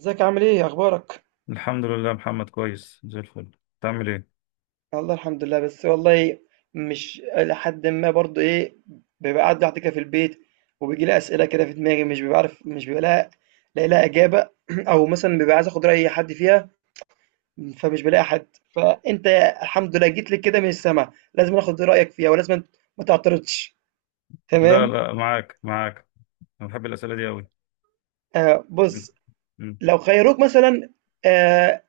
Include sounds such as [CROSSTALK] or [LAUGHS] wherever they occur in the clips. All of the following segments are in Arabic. ازيك، عامل ايه، اخبارك؟ الحمد لله، محمد كويس زي الفل. تعمل ايه؟ والله الحمد لله. بس والله، مش لحد ما برضو ايه، بيبقى قاعد لوحدي كده في البيت، وبيجي لي اسئله كده في دماغي، مش ببقى لها لاقي لها اجابه. [CLEARS THROAT] او مثلا ببقى عايز اخد راي حد فيها، فمش بلاقي حد. فانت الحمد لله جيت لي كده من السما، لازم اخد رايك فيها، ولازم ما تعترضش. لا تمام؟ لا، معاك معاك. انا بحب الاسئله دي قوي. آه، بص، لو خيروك مثلا، آه،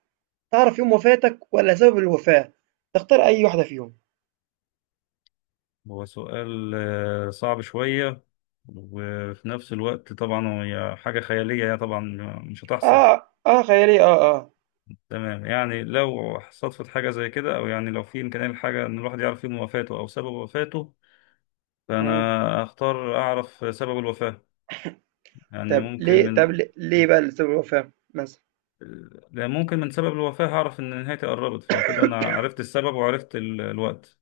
تعرف يوم وفاتك ولا سبب الوفاه، تختار اي واحده فيهم؟ هو سؤال صعب شويه، وفي نفس الوقت طبعا هي حاجه خياليه، يعني طبعا مش هتحصل. اه، اه، خيالي، اه، اه. تمام، يعني لو صدفت حاجه زي كده، او يعني لو في امكانيه لحاجه ان الواحد يعرف يوم وفاته او سبب وفاته، مم. فانا اختار اعرف سبب الوفاه. يعني طب ممكن ليه، طب من ليه ليه بقى لسبب الوفاة مثلًا؟ لأن ممكن من سبب الوفاة هعرف إن نهايتي قربت، فكده أنا عرفت السبب وعرفت الوقت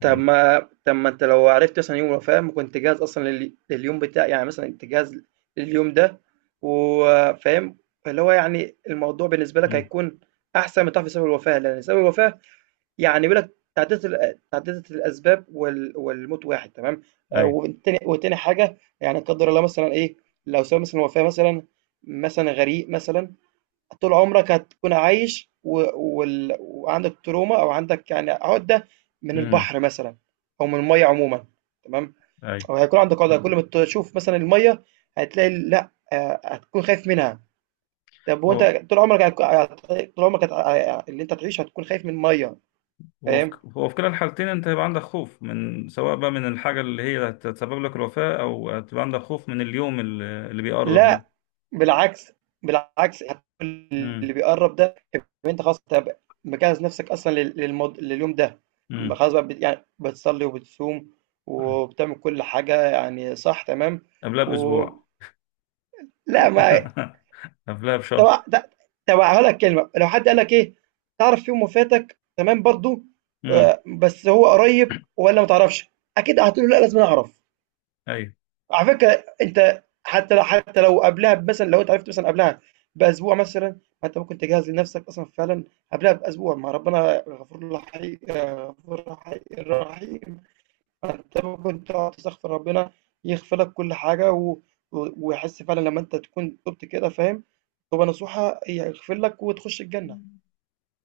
طب يعني. ما طب ما أنت لو عرفت مثلًا يوم الوفاة، ما كنت جاهز أصلًا لليوم بتاع، يعني مثلًا أنت جاهز لليوم ده، وفاهم، اللي هو يعني الموضوع بالنسبة لك مم. هيكون أحسن من تعرف سبب الوفاة. لأن سبب الوفاة يعني بيقول لك تعددت تعددة الأسباب والموت واحد، تمام. أي. وتاني حاجة، يعني لا قدر الله مثلًا إيه، لو سبب مثلًا الوفاة مثلًا، مثلًا غريق مثلًا، طول عمرك هتكون عايش، وعندك تروما، او عندك يعني عقده من مم. البحر مثلا، او من الميه عموما، تمام، أي. او هيكون عندك عقده كل ما تشوف مثلا الميه، هتلاقي لا، آه، هتكون خايف منها. طب وانت هو طول عمرك اللي انت تعيش هتكون خايف من الميه، هو في فاهم؟ هو في كلا الحالتين أنت هيبقى عندك خوف، من سواء بقى من الحاجة اللي هي هتسبب لك الوفاة، أو هتبقى عندك خوف من اليوم اللي بيقرب ده. لا، بالعكس، بالعكس، مم. اللي بيقرّب ده يبقى أنت خلاص، أنت مجهّز نَفْسك أصلًا لل للمض لليوم ده، مم. خلاص بقى، يعني بتصلّي وبتصوم مم. وبتعمل كل حاجة، يعني صح، تمام. قبلها و بأسبوع. لأ ما [LAUGHS] قبلها طب بشهر. د طب هاقول لك كلمة، لو حد قال لك إيه، تعرف يوم وفاتك، تمام، برضه، مم. بس هو قريّب والّا ما تعرفش؟ أكيد هتقول له لأ، لازمًا أعرف. أي. على فكرة أنت حتى لو قبلها مثلًا، لو أنت عرفت مثلًا قبلها بأسبوع مثلًا، ما أنت ممكن تجهّز لنفسك أصلًا فعلًا قبلها بأسبوع، ما ربنا غفور رحي غفور رحي رحيم، فأنت ممكن تقعد تستغفر ربنا يغفر لك كل حاجة، و و ويحس فعلًا لمّا أنت تكون تُبت كده، فاهم، توبة نصوحة، هيغفر لك وتخش الجنة.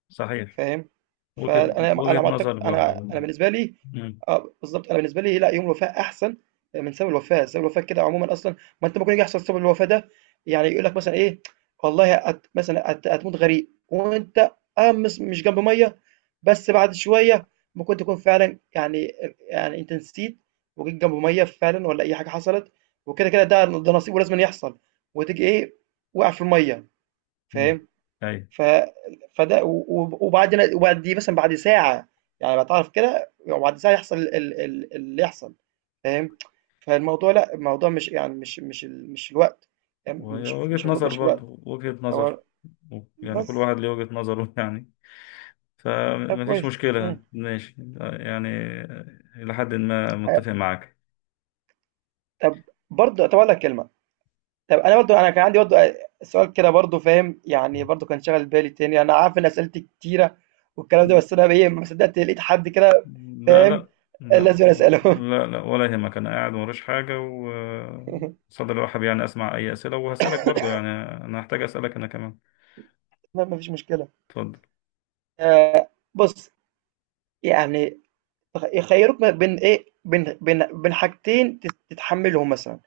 صحيح. فاهم؟ وجهة فأنا وجهة أنا معتق، نظر برضو. أنا بالنسبة لي، مم. آه، بالضبط، أنا بالنسبة لي لأ، يوم الوفاة أحسن من سبب الوفاة. سبب الوفاة كده عمومًا أصلًا، ما أنت ممكن يجي يحصل سبب الوفاة ده، يعني يقول لك مثلًا إيه، والله هت مثلًا هت هتموت غريق، وأنت آه، مش جنب مَيّة، بس بعد شوية ممكن تكون فعلًا، يعني يعني أنت نسيت وجيت جنب مَيّة فعلًا، والّا أي حاجة حصلت وكده، كده ده نصيب ولازمًا يحصل، وتيجي إيه، واقع في المَيّة، مم. فاهم؟ أي. ف فده و وبعد وبعد دي مثلًا بعد ساعة، يعني باتعرف كده، وبعد ساعة يحصل ال ال ال اللي يحصل، فاهم؟ فالموضوع لأ، الموضوع مش يعني مش الوقت، فاهم؟ وهي وجهة نظر، مش الوقت. برضو وجهة هو نظر، يعني كل بس. واحد ليه وجهة نظره. [LAUGHS] يعني طب فمفيش كويس. إمم. مشكلة، ماشي يعني. إلى حد ما أ متفق معاك. طب برضه طب أقول لك كلمة، طب أنا برضه، أنا كان عندي برضه سؤال كده برضه، فاهم، يعني برضه كان شاغل بالي تاني، أنا عارف إن أسئلتي كتيرة والكلام ده، بس أنا إيه، ما صدقت لقيت حد كده، لا فاهم، لا لا. لازم أسأله. لا لا، ولا يهمك، أنا قاعد موريش حاجة، و [LAUGHS] صدر رحب، يعني أسمع أي أسئلة، وهسألك برضو يعني أنا هحتاج أسألك أنا كمان. ما فيش مشكلة. اتفضل. بُص، يعني يخيّروك ما بين إيه، بين حاجتين تتحمّلهم مثلًا.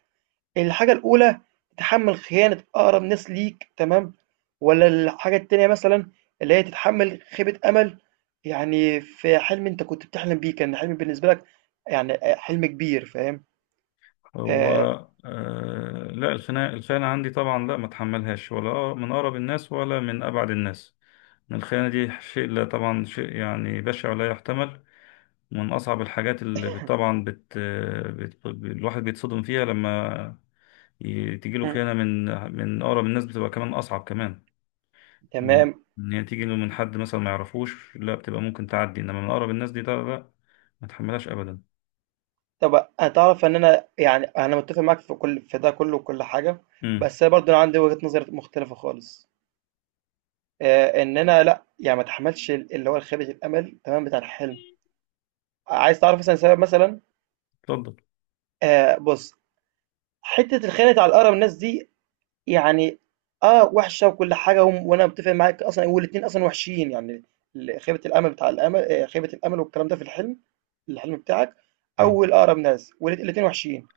الحاجة الأولى، تتحمّل خيانة أقرب ناس ليك، تمام. والّا الحاجة التانية مثلًا، اللي هي تتحمّل خيبة أمل، يعني في حلم أنت كنت بتحلم بيه، كان حلم بالنسبة لك، يعني حلم كبير، فاهم؟ هو آآ آه، لا، الخناقة عندي، طبعا لا، ما اتحملهاش، ولا من أقرب الناس ولا من أبعد الناس. الخيانة دي شيء، لا طبعا شيء يعني بشع ولا يحتمل. من أصعب الحاجات اللي الواحد بيتصدم فيها لما تجيله إمم، خيانة من أقرب الناس، بتبقى كمان أصعب، كمان من تمام. إن هي تيجي له من حد مثلا ما يعرفوش، لا، بتبقى ممكن تعدي، إنما من أقرب الناس دي ده لا، ما تحملهاش أبدا. طب هتعرف إن أنا يعني أنا متّفق معاك في كل في ده كلّه وكل حاجة، امم. بس أنا برضه عندي وجهة نظر مختلفة خالص. إن أنا لأ، يعني ما اتحمّلش اللي هو الخيبة الأمل، تمام، بتاع الحلم. عايز تعرف مثلًا سبب مثلًا؟ اتفضل. بُص، حتّة الخيانة على أقرب الناس دي يعني آه، وحشة وكل حاجة، وأنا متّفق معاك أصلًا، والاتنين أصلًا وحشين، يعني ال خيبة الأمل بتاع الأمل خيبة الأمل والكلام ده في الحلم، الحلم بتاعك، أيوة. أو الأقرب ناس، الاتنين وحشين.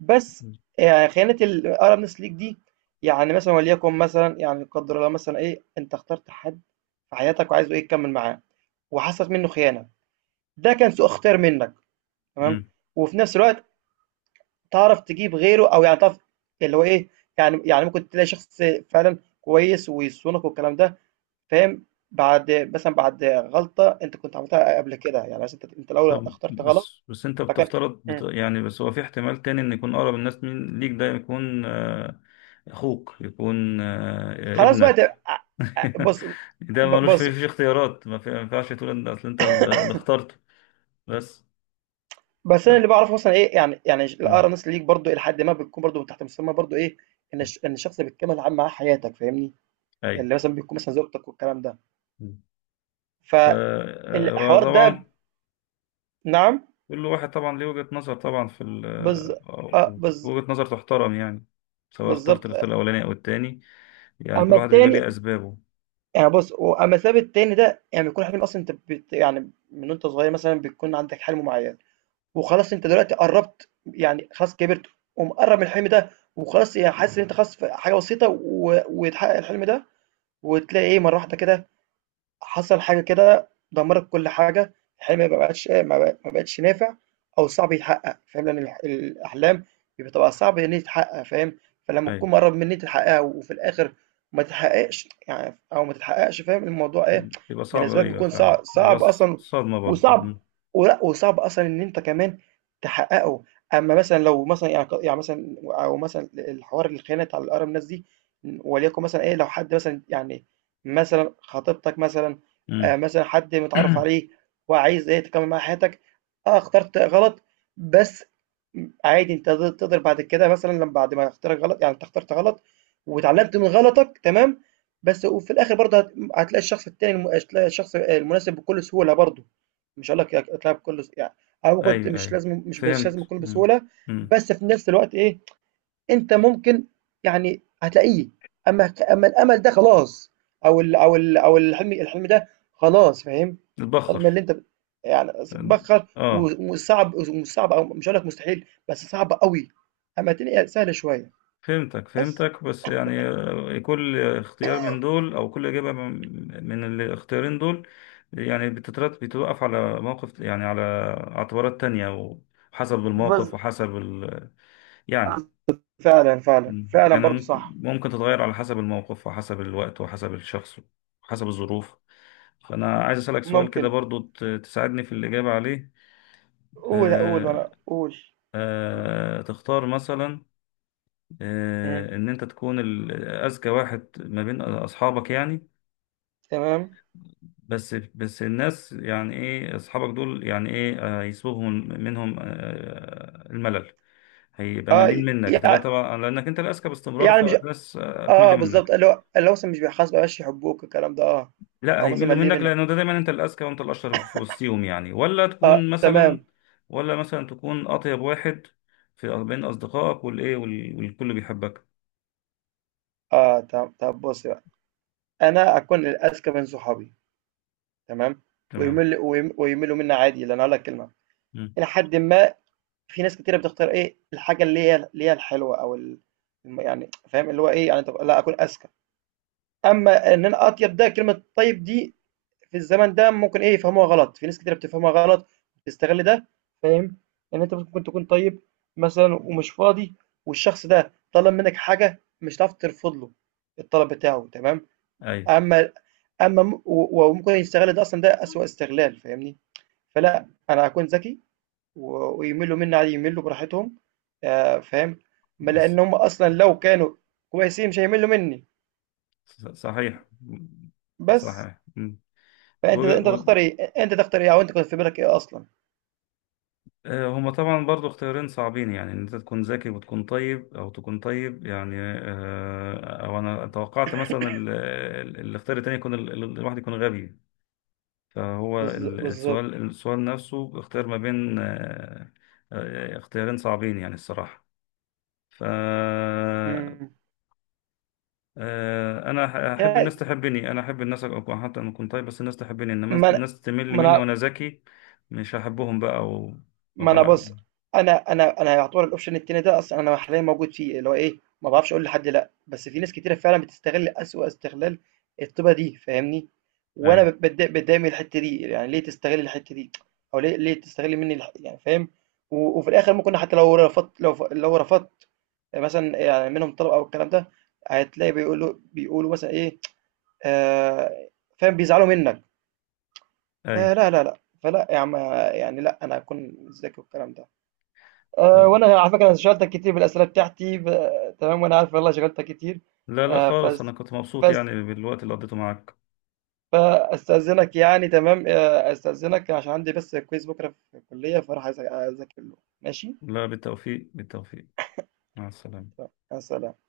بس خيانة الأقرب ناس ليك دي، يعني مثلًا، وليكن مثلًا، يعني لا قدّر الله مثلًا إيه، أنت اخترت حد في حياتك وعايز إيه تكمّل معاه، وحصلت منّه خيانة. ده كان سوء اختيار منّك، تمام، امم. وفي نفس الوقت تعرف تجيب غيره، أو يعني تعرف اللي هو إيه، يعني ممكن تلاقي شخص فعلًا كويس ويصونك والكلام ده، فاهم، بعد مثلًا بعد غلطة أنت كنت عملتها قبل كده، يعني مثلًا أنت الأول طب اخترت غلط، بس أنت فكان بتفترض إمم، يعني بس هو في احتمال تاني، إن يكون أقرب الناس مين ليك ده، يكون أخوك، يكون خلاص بقى ت ابنك. أ [LAUGHS] بُص، ده ملوش بُص. فيه اختيارات، ما ينفعش تقول إن أصل أنت اللي اخترته. بس بس انا ف... اللي بعرفه مثلا ايه، يعني مم. الاقرانس ليك برضو الى حد ما، بتكون برضو من تحت مسمى برضو ايه، ان الشخص اللي بتكمل عام معاه حياتك، فاهمني؟ أي. اللي مثلا بيكون مثلا زوجتك والكلام ده، ف- آه، فالحوار وطبعا ده. نعم. كل واحد طبعا ليه وجهة نظر، طبعا في ال... بز آه، آه، بز، وجهة نظر تحترم يعني، سواء اخترت بالظبط. الاختيار الأولاني أو التاني، يعني كل اما واحد بيبقى التاني، ليه أسبابه. يعني بص، اما السبب التاني ده يعني بيكون حلم اصلا، انت يعني من وانت صغير مثلا بيكون عندك حلم معين، وخلاص انت دلوقتي قربت، يعني خلاص كبرت ومقرب من الحلم ده، وخلاص يعني حاسس ان انت خلاص في حاجه بسيطه، ويتحقق الحلم ده، وتلاقي ايه، مره واحده كده حصل حاجة كده دمّرت كل حاجة. الحلم ما بقاش ما بق ما بقتش نافع، أو صعب يتحقق، فاهم، لأن الأحلام بتبقى صعب إن هي تتحقق، فاهم، فلما أي. تكون مقرّب من إن أنت تحققها وفي الآخر ما تتحققش، يعني أو ما تتحققش، فاهم، الموضوع إيه، بيبقى صعب، بالنسبة لك أيوة بيكون فعلا بيبقى صعب أصلًا، صدمة برضو. وصعب، مم. وصعب أصلًا إن أنت كمان تحققه. أمّا مثلًا لو مثلًا يعني يعني مثلًا، أو مثلًا الحوار الخيانة بتاع الأقرب ناس دي، وليكن مثلًا إيه، لو حد مثلًا يعني مثلًا خطيبتك مثلًا، مم. مثلًا حد متعرّف عليه وعايز إيه تكمّل معاه حياتك، آه اخترت غلط، بس عادي أنت تقدر بعد كده مثلًا لم بعد ما اختيارك غلط، يعني أنت اخترت غلط واتعلّمت من غلطك، تمام، بس وفي الآخر برضه هتلاقي الشخص التاني هتلاقي الشخص المناسب بكل سهولة برضه، مش هاقول لك هتلاقيها بكل يعني، أو ممكن أيوة مش أيوة لازم مش مش لازم فهمت. يكون مم. بسهولة، مم. بس في نفس الوقت إيه، أنت ممكن يعني هتلاقيه. أمّا أمّا الأمل ده خلاص، أو الحلم ده خلاص، فاهم، الحلم تتبخر. اللي أنت يعني بتبخّر، اه. وصعب، ومش صعب، أو مش هاقول لك مستحيل، بس صعب أوي، أمّا الدنيا سهلة شوية. فهمتك بس. فهمتك، بس يعني كل اختيار من دول، او كل اجابه من الاختيارين دول، يعني بتترتب، بتوقف على موقف، يعني على اعتبارات تانية، وحسب بالض الموقف وحسب ال... يعني فعلًا، فعلًا، مم. فعلًا يعني برضه مم- صح. ممكن تتغير على حسب الموقف وحسب الوقت وحسب الشخص وحسب الظروف. فانا عايز اسالك سؤال كده ممكن، برضو تساعدني في الاجابه عليه. قُل قُل، آه. وأنا قُل. آه تختار مثلا، إمم، آه، ان انت تكون اذكى واحد ما بين اصحابك يعني، تمام، بس الناس يعني ايه اصحابك دول، يعني ايه، يسبوهم منهم الملل، هيبقى آه، ملين ي منك، هتبقى يع طبعا لانك انت الاذكى باستمرار، يعني مش، فالناس آه، هتمل بالضبط، منك. اللي هو مثلًا مش بيحاسبك، ما بقاش يحبوك، الكلام ده آه، لا أو مثلًا هيملوا مقلّلين منك، منّك. لانه ده دايما انت الاذكى وانت الاشطر في وسطيهم، يعني ولا آه، تكون مثلا، تمام، ولا مثلا تكون اطيب واحد في بين اصدقائك، والكل بيحبك. آه، طب بُصّي بقى، أنا أكون الأذكى من صحابي، تمام، تمام. ويمل ويم ويميلوا منّي عادي، لأن هاقول لك كلمة، مم. إلى حدٍ ما، في ناس كتيرة بتختار إيه، الحاجة اللي هي الحلوة، أو ال م يعني فاهم، اللي هو إيه، يعني تبقى لأ أكون أذكى. أمّا إن أنا أطيب، ده كلمة طيب دي في الزمن ده ممكن إيه، يفهموها غلط، في ناس كتيرة بتفهمها غلط، بتستغل ده، فاهم، إن أنت ممكن تكون طيب مثلًا، ومش فاضي، والشخص ده طلب منّك حاجة مش هتعرف ترفض له الطلب بتاعه، تمام. ايوه. اما اما وممكن يستغل ده اصلا، ده اسوأ استغلال، فاهمني؟ فلا، انا هكون ذكي، ويملوا مني عادي، يملوا براحتهم، آه، فاهم، ما لان هم اصلا لو كانوا كويسين مش هيملوا مني، صحيح. بس. صحيح. مم. وج- انت تختار و- ايه، انت تختار ايه، او انت كنت في بالك ايه اصلا؟ آه، هما طبعا برضو اختيارين صعبين، يعني ان انت تكون ذكي وتكون طيب، او تكون طيب يعني، او انا توقعت مثلا الاختيار التاني يكون الواحد يكون غبي. فهو بالظبط. السؤال نفسه اختيار ما بين اختيارين صعبين يعني الصراحة. ف مم. آه، انا احب الناس يعني تحبني، انا احب الناس ابقى، حتى انا كنت طيب بس الناس تحبني، انما ما أنا- الناس تمل ما مني انا وانا ذكي، مش هحبهم بقى ما أنا وابقى. بُص، أنا يعتبر الoption التاني ده أصلًا أنا حاليًا موجود فيه، اللي هو إيه، ما باعرفش أقول لحد لأ، بس في ناس كتيرة فعلًا بتستغل أسوأ استغلال الطيبة دي، فاهمني؟ اي. وأنا باتضايق، من الحتّة دي، يعني ليه تستغل الحتّة دي، أو ليه تستغل منّي يعني، فاهم؟ وفي الآخر ممكن حتى لو رفضت، لو رفضت مثلًا يعني منهم طلب، أو الكلام ده، هتلاقي بيقولوا مثلًا إيه، آآ، فاهم، بيزعلوا منّك، اي. فلا، لا، لأ، فلأ يا عم، يعني لأ، أنا هاكون ذكي والكلام ده. أه، طب. وانا على فكره انا شغلتك كتير بالاسئله بتاعتي تمام، وانا عارف، والله شغلتك كتير. لا لا أه، خالص، انا فس... كنت مبسوط فس... يعني بالوقت اللي قضيته معاك. فاستاذنك يعني تمام أه استاذنك عشان عندي بس كويز بكره في الكليه، فراح اذاكر له، ماشي؟ لا، بالتوفيق بالتوفيق. مع السلامة. تمام، مع السلامة.